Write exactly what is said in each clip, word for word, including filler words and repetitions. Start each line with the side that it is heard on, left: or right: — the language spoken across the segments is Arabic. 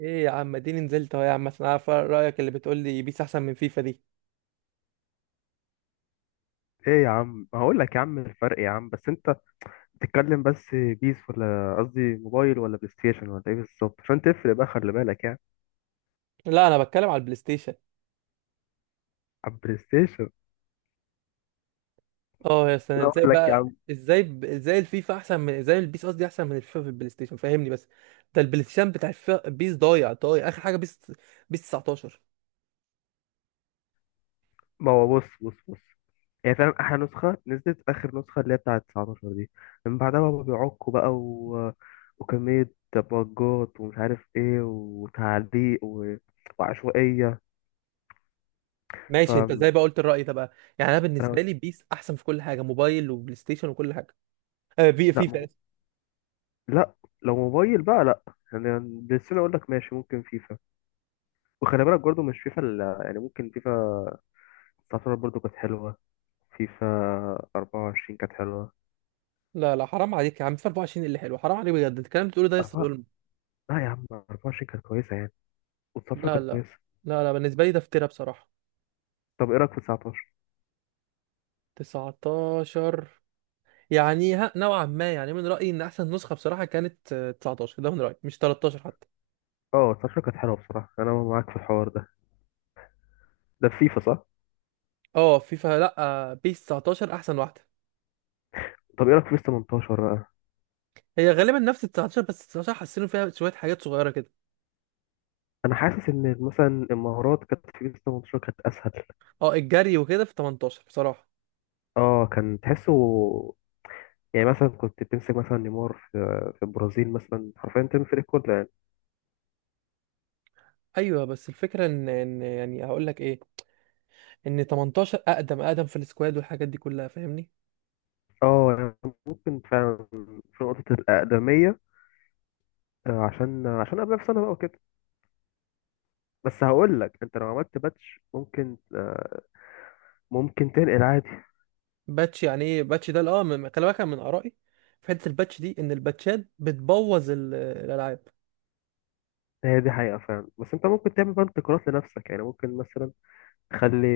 right: ايه يا عم، اديني نزلت اهو يا عم عشان اعرف رايك اللي بتقول لي، بيس احسن من فيفا دي؟
left: ايه يا عم، هقول لك يا عم الفرق يا عم، بس انت بتتكلم بس بيس ولا قصدي موبايل ولا بلاي ستيشن ولا ايه بالظبط عشان تفرق بقى، خلي بالك يعني.
right: لا، انا بتكلم على البلاي ستيشن.
left: على البلاي ستيشن.
right: اه يا سنة،
left: انا
right: ازاي
left: اقول لك يا
right: بقى؟
left: عم،
right: ازاي ب- ازاي الفيفا احسن من ازاي البيس قصدي احسن من الفيفا في البلاي ستيشن؟ فهمني بس. ده البلاي ستيشن بتاع الفيفا بيس ضايع ضايع اخر حاجه بيس. بيس تسعتاشر.
left: ما هو بص بص بص هي فاهم، احلى نسخه نزلت اخر نسخه اللي هي بتاعه تسعة عشر دي، من بعدها بقى بيعكوا بقى و... وكميه بجات، ومش عارف ايه وتعليق و... وعشوائيه. ف
right: ماشي، انت ازاي بقى قلت الراي ده بقى؟ يعني انا بالنسبه
left: انا،
right: لي بيس احسن في كل حاجه، موبايل وبلاي ستيشن وكل حاجه. آه، بي
left: لا ما
right: فيفا
left: هو،
right: آسف.
left: لا، لو موبايل بقى لا. يعني بلاي ستيشن اقول لك ماشي، ممكن فيفا. وخلي بالك برضه مش فيفا ال- يعني ممكن فيفا تسعتاشر برضه كانت حلوة. فيفا أربعة وعشرين كانت حلوة.
right: لا لا، حرام عليك يا عم، فيفا اربعه وعشرين اللي حلو؟ حرام عليك بجد، الكلام اللي بتقوله ده يا اسطى
left: أربعة.
right: ظلم.
left: لا يا عم، أربعة وعشرين كانت كويسة يعني، و19
right: لا
left: كانت
right: لا.
left: كويسة.
right: لا لا، بالنسبه لي ده افتراء بصراحه.
left: طب إيه رأيك في تسعتاشر؟
right: تسعتاشر؟ يعني ها، نوعا ما، يعني من رأيي ان احسن نسخة بصراحة كانت آه، تسعتاشر، ده من رأيي، مش تلتاشر حتى.
left: أه، تسعتاشر كانت حلوة بصراحة، أنا معاك في الحوار ده. ده في فيفا صح؟
right: اه، فيفا لا. آه، بيس تسعة عشر احسن واحدة.
left: طب إيه رأيك في بيس تمانية عشر بقى؟
right: هي غالبا نفس ال تسعتاشر، بس تسعتاشر حسنوا فيها شوية حاجات صغيرة كده.
left: أنا حاسس إن مثلا المهارات كانت في بيس تمنتاشر كانت أسهل.
right: اه، الجري وكده في تمنتاشر بصراحة.
left: أه كان تحسه، يعني مثلا كنت بتمسك مثلا نيمار في في البرازيل مثلا، حرفيا تمسك الكورة يعني.
right: ايوه، بس الفكرة ان ان يعني، هقول لك ايه؟ ان تمنتاشر اقدم اقدم في السكواد والحاجات دي كلها، فاهمني.
left: اه يعني ممكن فعلا، في نقطة الأقدمية. آه، عشان عشان قبلها بسنة بقى وكده. بس هقول لك، انت لو عملت باتش، ممكن آه، ممكن تنقل عادي.
right: باتش؟ يعني ايه باتش ده؟ اه من- خلي بالك أنا من آرائي في حتة الباتش دي ان الباتشات بتبوظ ال- الالعاب.
left: هي دي حقيقة فعلا، بس انت ممكن تعمل بقى انتقالات لنفسك، يعني ممكن مثلا تخلي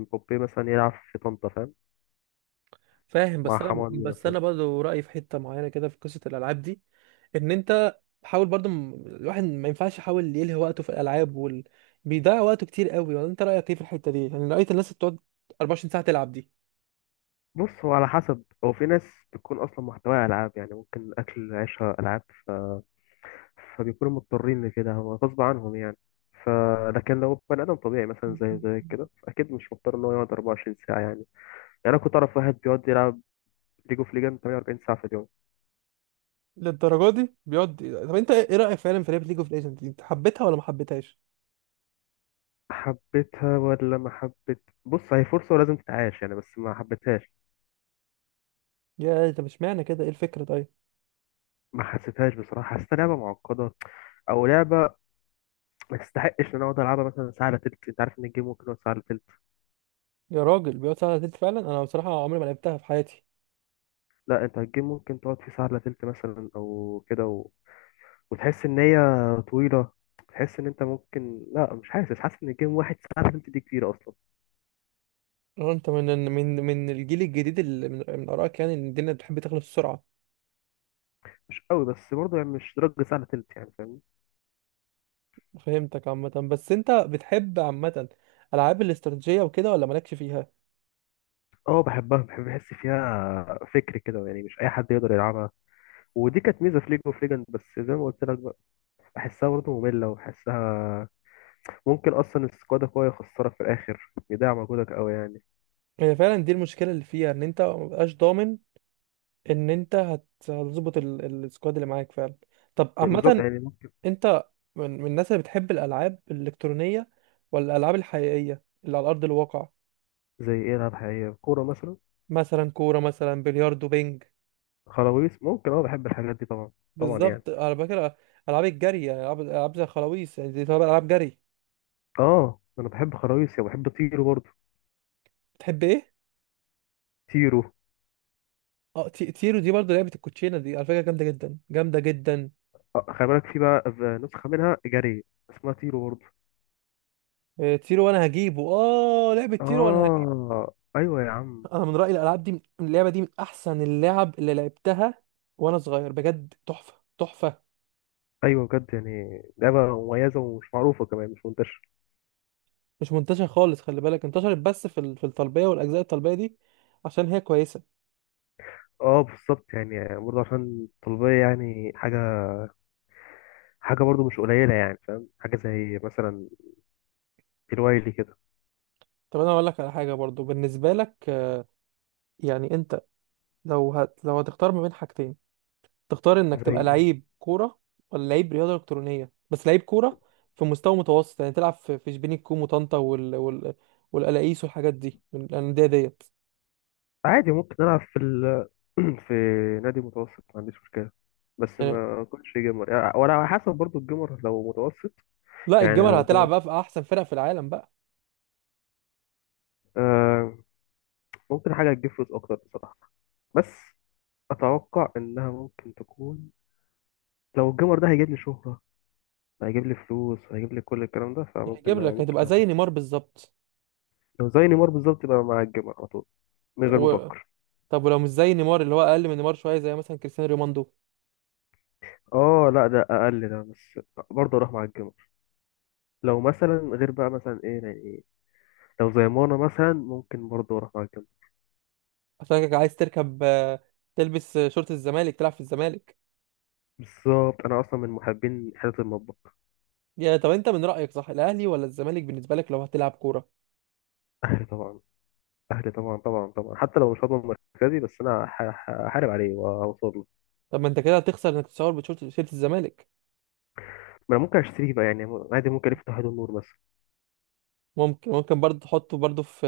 left: مبابي مثلا يلعب في طنطا، فاهم؟
right: فاهم،
left: مع
right: بس انا
left: حماني
right: بس
left: مثلا.
right: انا برضه رايي في حته معينه كده في قصه الالعاب دي، ان انت حاول برضه م- الواحد ما ينفعش يحاول يلهي وقته في الالعاب وال... بيضيع وقته كتير قوي. ولا انت رايك ايه في الحته دي؟ يعني رايت الناس اللي بتقعد اربع وعشرين ساعه تلعب دي؟
left: بص، هو على حسب، هو في ناس بتكون اصلا محتواها العاب، يعني ممكن اكل عيشها العاب. ف... فبيكونوا مضطرين لكده، هو غصب عنهم يعني. ف لكن لو بني ادم طبيعي مثلا زي زي كده، اكيد مش مضطر ان هو يقعد أربعة وعشرين ساعه يعني. يعني انا كنت اعرف واحد بيقعد يلعب ليج اوف ليجند تمانية وأربعين ساعة في اليوم.
right: للدرجه دي بيقعد؟ طب انت ايه رايك فعلا في لعبه ليج اوف ليجندز دي؟ انت حبيتها ولا ما حبيتهاش؟
left: حبيتها ولا ما حبيت؟ بص، هي فرصة ولازم تتعاش يعني، بس ما حبيتهاش.
right: يا طب اشمعنى كده؟ ايه الفكره طيب؟
left: ما حسيتهاش بصراحة، حسيتها لعبة معقدة. أو لعبة ما تستحقش إن أنا أقعد ألعبها مثلا ساعة إلا تلت. أنت عارف إن الجيم ممكن يقعد ساعة إلا تلت.
right: يا راجل، بيقعد ساعه تلت فعلا؟ انا بصراحه عمري ما لعبتها في حياتي.
left: لا أنت الجيم ممكن تقعد فيه ساعة إلا تلت مثلا أو كده، و... وتحس إن هي طويلة. تحس إن أنت ممكن، لا مش حاسس، حاسس إن الجيم واحد ساعة إلا تلت دي كتير أصلا.
right: اه، انت من من من الجيل الجديد اللي من, من ارائك يعني ان الدنيا بتحب تخلص بسرعه.
left: مش قوي، بس برضه يعني مش درجة ساعة إلا تلت يعني، فاهمني.
right: فهمتك عامة. بس انت بتحب عامة العاب الاستراتيجية وكده ولا مالكش فيها؟
left: أه بحبها، بحب أحس فيها فكر كده، يعني مش أي حد يقدر يلعبها. ودي كانت ميزه في ليج اوف ليجند، بس زي ما قلت لك بقى، بحسها برضه ممله، وبحسها ممكن اصلا السكواد قوي يخسرك في الاخر، يضيع مجهودك قوي يعني.
right: هي فعلا دي المشكلة اللي فيها، ان انت مبقاش ضامن ان انت هت- هتظبط ال- ال- السكواد اللي معاك فعلا. طب
left: بالظبط
right: عامة
left: يعني، ممكن.
right: انت من, من الناس اللي بتحب الالعاب الالكترونية ولا الالعاب الحقيقية اللي على ارض الواقع؟
left: زي ايه؟ العاب حقيقيه، كوره مثلا.
right: مثلا كورة، مثلا بلياردو، بينج.
left: خراويص، ممكن. اه بحب الحاجات دي طبعا، طبعا يعني.
right: بالظبط، على فكرة العاب الجري، يعني العاب العاب زي الخلاويص، يعني دي طبعا العاب جري.
left: اه انا بحب خراويص، يعني بحب طيرو برضه.
right: بتحب ايه؟
left: طيرو.
right: اه، تي- تيرو دي برضه لعبة الكوتشينة دي، على فكرة جامدة جدا جامدة جدا.
left: آه، خلي بالك في بقى في نسخه منها جري اسمها طيرو برضه.
right: آه، تيرو، وانا هجيبه، اه لعبة تيرو وانا هجيبه.
left: اه ايوه يا عم.
right: انا من رأيي الالعاب دي، من اللعبة دي، من احسن اللعب اللي لعبتها وانا صغير، بجد تحفة. تحفة.
left: ايوه بجد، يعني لعبه مميزه ومش معروفه كمان، مش منتشره.
right: مش منتشر خالص، خلي بالك. انتشرت بس في ال- في الطلبية والاجزاء، الطلبية دي عشان هي كويسة.
left: اه بالظبط، يعني برضه عشان الطلبية يعني حاجة، حاجة برضه مش قليلة يعني، فاهم؟ حاجة زي مثلا الوايلي كده.
right: طب انا اقول لك على حاجة برضو بالنسبة لك، آه، يعني انت لو هت... لو هتختار ما بين حاجتين، تختار انك تبقى
left: زي.
right: لعيب كورة ولا لعيب رياضة الكترونية؟ بس لعيب كورة في مستوى متوسط، يعني تلعب في في شبين الكوم وطنطا وال... وال... والقلاقيس والحاجات دي، الأندية ديت.
left: عادي ممكن ألعب في ال... في نادي متوسط، ما عنديش مشكلة. بس
right: يعني
left: ما كنتش جيمر يعني، ولا على حسب برضه الجيمر لو متوسط
right: لا،
left: يعني.
right: الجمل
left: لو
right: هتلعب
left: جيمر،
right: بقى في احسن فرق في العالم بقى.
left: آه ممكن حاجة تجيب فلوس أكتر بصراحة. بس أتوقع إنها ممكن تكون، لو الجيمر ده هيجيب لي شهرة، هيجيب لي فلوس، هيجيب لي كل الكلام ده، فممكن،
right: هيجيب لك، هتبقى زي
left: ممكن.
right: نيمار بالظبط.
left: لو زي نيمار بالظبط، يبقى مع الجيمر على طول من غير
right: و...
left: مفكر.
right: طب ولو مش زي نيمار، اللي هو اقل من نيمار شويه، زي مثلا كريستيانو رونالدو؟
left: اه لا ده اقل، ده بس برضه اروح مع الجمر. لو مثلا غير بقى مثلا ايه، يعني ايه، لو زي مانا مثلا، ممكن برضه اروح مع الجمر.
right: عشان عايز تركب آه، تلبس آه، شورت الزمالك، تلعب في الزمالك.
left: بالظبط، انا اصلا من محبين حته المطبخ.
right: يا طب انت من رايك، صح، الاهلي ولا الزمالك بالنسبه لك لو هتلعب كوره؟
left: اهلي طبعا. اهلي طبعا، طبعا طبعا، حتى لو مش هضمن مركزي، بس انا ه- ه- هحارب عليه واوصل له.
right: طب ما انت كده هتخسر انك تصور بشورت شورت الزمالك.
left: ما انا ممكن اشتريه بقى يعني، عادي، ممكن الف تحت النور مثلا.
right: ممكن ممكن برضه تحطه برضه في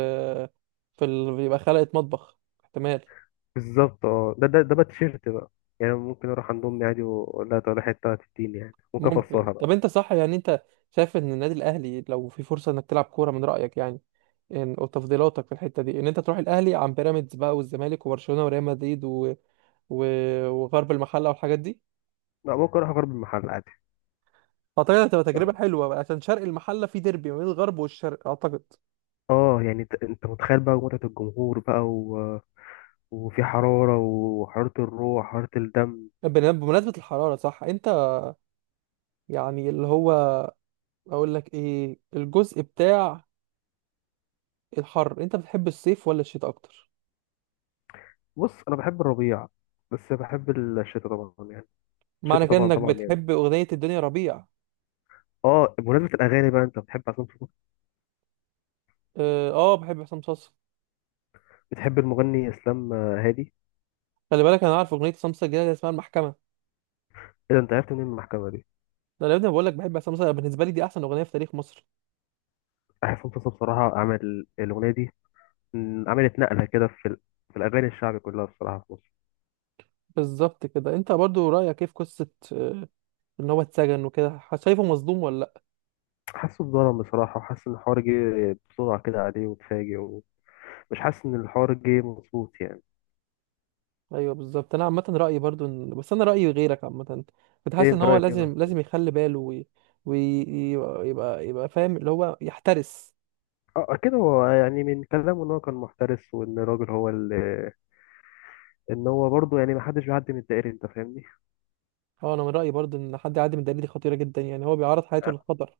right: في ال... يبقى خلقة مطبخ. احتمال.
left: بالظبط، اه ده ده ده بقى تيشيرت بقى، يعني ممكن اروح عند امي عادي واقول لها تعالى حته تديني، يعني ممكن
right: ممكن.
left: افصلها بقى.
right: طب انت صح يعني انت شايف ان النادي الاهلي، لو في فرصه انك تلعب كوره، من رايك يعني إن- وتفضيلاتك في الحته دي ان انت تروح الاهلي عن بيراميدز بقى والزمالك وبرشلونه وريال مدريد و... و... وغرب المحله والحاجات دي؟
left: لا ممكن اروح اجرب المحل عادي.
right: اعتقد هتبقى تجربه حلوه بقى، عشان شرق المحله في ديربي ما بين الغرب والشرق، اعتقد.
left: اه يعني، انت انت متخيل بقى متعة الجمهور بقى و... وفي حرارة، وحرارة الروح، حرارة الدم.
right: بن- بمناسبه الحراره، صح، انت يعني اللي هو، اقول لك ايه، الجزء بتاع الحر، انت بتحب الصيف ولا الشتاء اكتر؟
left: بص انا بحب الربيع، بس بحب الشتاء طبعا يعني. الشتاء
right: معنى كده
left: طبعا،
right: انك
left: طبعا يعني.
right: بتحب اغنيه الدنيا ربيع؟
left: اه بمناسبة الاغاني بقى، انت بتحب عصام صاصا؟
right: اه آه، بحب عصام صاصا.
left: بتحب المغني اسلام هادي؟
right: خلي بالك انا عارف اغنيه عصام صاصا الجديده اللي اسمها المحكمه.
left: ايه ده، انت عرفت منين المحكمة دي؟
right: ده انا يا ابني بقول لك بحب عصام صاصا، بالنسبه لي دي احسن اغنيه في تاريخ مصر.
left: عصام صاصا بصراحة عمل الاغنية دي، م، عملت نقلة كده في ال... في الاغاني الشعبي كلها بصراحة في مصر.
right: بالظبط كده. انت برضو رأيك ايه في قصة آه، ان هو اتسجن وكده؟ ح- شايفه مظلوم ولا لا؟
left: حاسه اتظلم بصراحة، وحاسس ان الحوار جه بسرعة كده عليه وتفاجئ، ومش حاسس ان الحوار جه مظبوط يعني.
right: ايوه بالظبط، انا عامة رأيي برضو ان... بس انا رأيي غيرك عامة. كنت
left: ايه
right: حاسس ان
left: انت
right: هو
left: رايك ايه بقى؟
right: لازم لازم يخلي باله ويبقى وي... وي- يبقى يبقى فاهم، اللي هو يحترس.
left: اه كده هو يعني، من كلامه ان هو كان محترس، وان الراجل هو اللي، ان هو برضه يعني ما حدش بيعدي من الدائري، انت فاهمني.
right: اه، انا من رأيي برضو ان حد يعدي من الدليل دي خطيرة جدا، يعني هو بيعرض حياته
left: اه.
right: للخطر.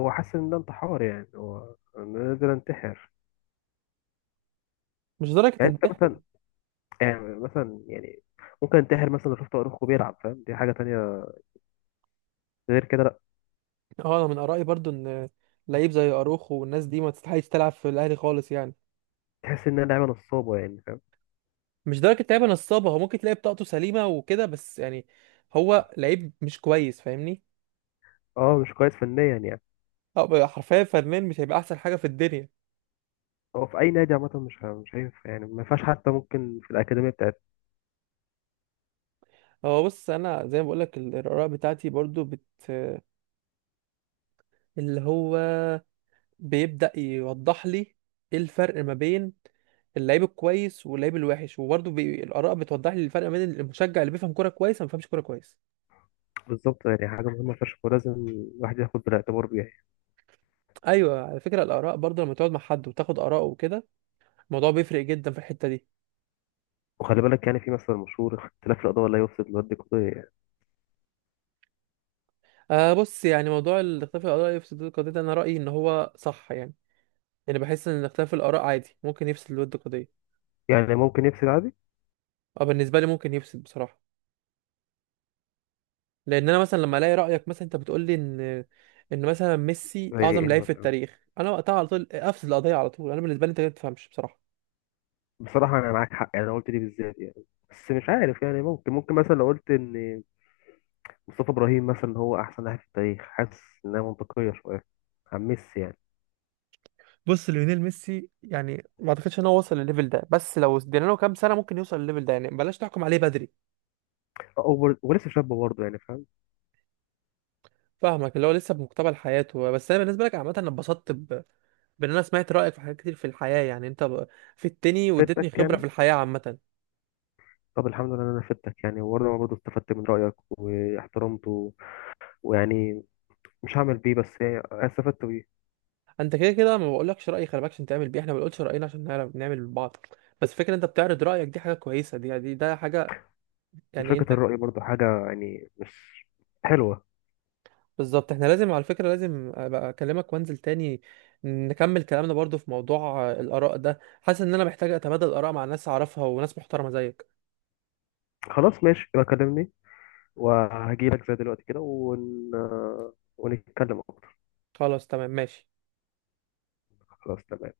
left: هو حاسس ان ده انتحار، يعني هو انا نقدر انتحر.
right: مش درجة
left: يعني انت
right: تنتحر.
left: مثلا يعني مثلا يعني ممكن انتحر مثلا لو شفت اخوه بيلعب، فاهم؟ دي حاجه تانية، غير كده لا.
right: اه، انا من آرائي برضو ان لعيب زي اروخو والناس دي ما تستحقش تلعب في الاهلي خالص، يعني
left: تحس ان انا لعيبه نصابه يعني، فاهم؟
right: مش درجة لعيبة نصابة، هو ممكن تلاقي بطاقته سليمة وكده، بس يعني هو لعيب مش كويس، فاهمني.
left: اه مش كويس فنيا يعني.
right: أه، حرفيا فنان مش هيبقى أحسن حاجة في الدنيا.
left: هو في اي نادي عامه مش ه- مش هينفع، يعني ما ينفعش، حتى ممكن في الاكاديميه بتاعت.
right: هو بص، أنا زي ما بقولك ال- الآراء بتاعتي برضو بت اللي هو بيبدأ يوضح لي إيه الفرق ما بين اللعيب الكويس واللعيب الوحش، وبرضه بي... الآراء بتوضح لي الفرق ما بين المشجع اللي بيفهم كورة كويس وما بيفهمش كورة كويس.
left: بالظبط، يعني حاجه مهمه فشخ، ولازم الواحد ياخد بالاعتبار بيها.
right: أيوه، على فكرة الآراء برضه لما تقعد مع حد وتاخد آراءه وكده، الموضوع بيفرق جدا في الحتة دي.
left: وخلي بالك يعني في مثل مشهور، اختلاف الأضواء لا يفسد للود قضية يعني.
right: آه بص، يعني موضوع الاختلاف الآراء يفسد الود قضية ده، أنا رأيي إن هو صح يعني. يعني بحس إن اختلاف الآراء عادي ممكن يفسد الود قضية.
left: يعني ممكن يفسد عادي.
right: أه، بالنسبة لي ممكن يفسد بصراحة. لأن أنا مثلا لما ألاقي رأيك مثلا، أنت بتقول لي إن إن مثلا ميسي
left: زي
right: أعظم
left: ايه
right: لعيب في
left: مثلا؟
right: التاريخ، أنا وقتها على طول أفسد القضية على طول. أنا بالنسبة لي أنت ما تفهمش بصراحة.
left: بصراحة أنا معاك حق يعني، أنا قلت دي بالذات يعني. بس مش عارف يعني، ممكن ممكن مثلا لو قلت إن مصطفى إبراهيم مثلا هو أحسن لاعب في التاريخ، حاسس إنها منطقية شوية عن ميسي يعني.
right: بص، ليونيل ميسي يعني ما أعتقدش إن هو وصل للليفل ده، بس لو ادينا له كام سنة ممكن يوصل للليفل ده، يعني بلاش تحكم عليه بدري.
left: أوبر ولسه شابة برضه يعني، فاهم؟
right: فاهمك، اللي هو لسه بمقتبل حياته. بس انا بالنسبه لك عامه انا اتبسطت ب... بان انا سمعت رايك في حاجات كتير في الحياه، يعني انت ب... في التاني واديتني
left: فدتك
right: خبره في
left: يعني.
right: الحياه عامه.
left: طب الحمد لله إن أنا فدتك يعني، وأنا برضه استفدت من رأيك واحترمته. ويعني مش هعمل بيه، بس يعني استفدت بيه.
right: انت كده كده ما بقولكش رايي خلي بالك عشان تعمل بيه، احنا ما بنقولش راينا عشان نعرف نعمل لبعض، بس فكره انت بتعرض رايك دي حاجه كويسه، دي دي ده حاجه، يعني
left: مشاركة
right: انت.
left: الرأي برضه حاجة يعني، مش حلوة.
right: بالظبط، احنا لازم، على فكره، لازم ابقى اكلمك وانزل تاني، نكمل كلامنا برضو في موضوع آه، الاراء ده، حاسس ان انا محتاج اتبادل اراء مع ناس اعرفها وناس محترمه زيك.
left: خلاص ماشي، يبقى كلمني، وهجيلك زي دلوقتي كده ون... ونتكلم اكتر.
right: خلاص، تمام، ماشي.
left: خلاص تمام.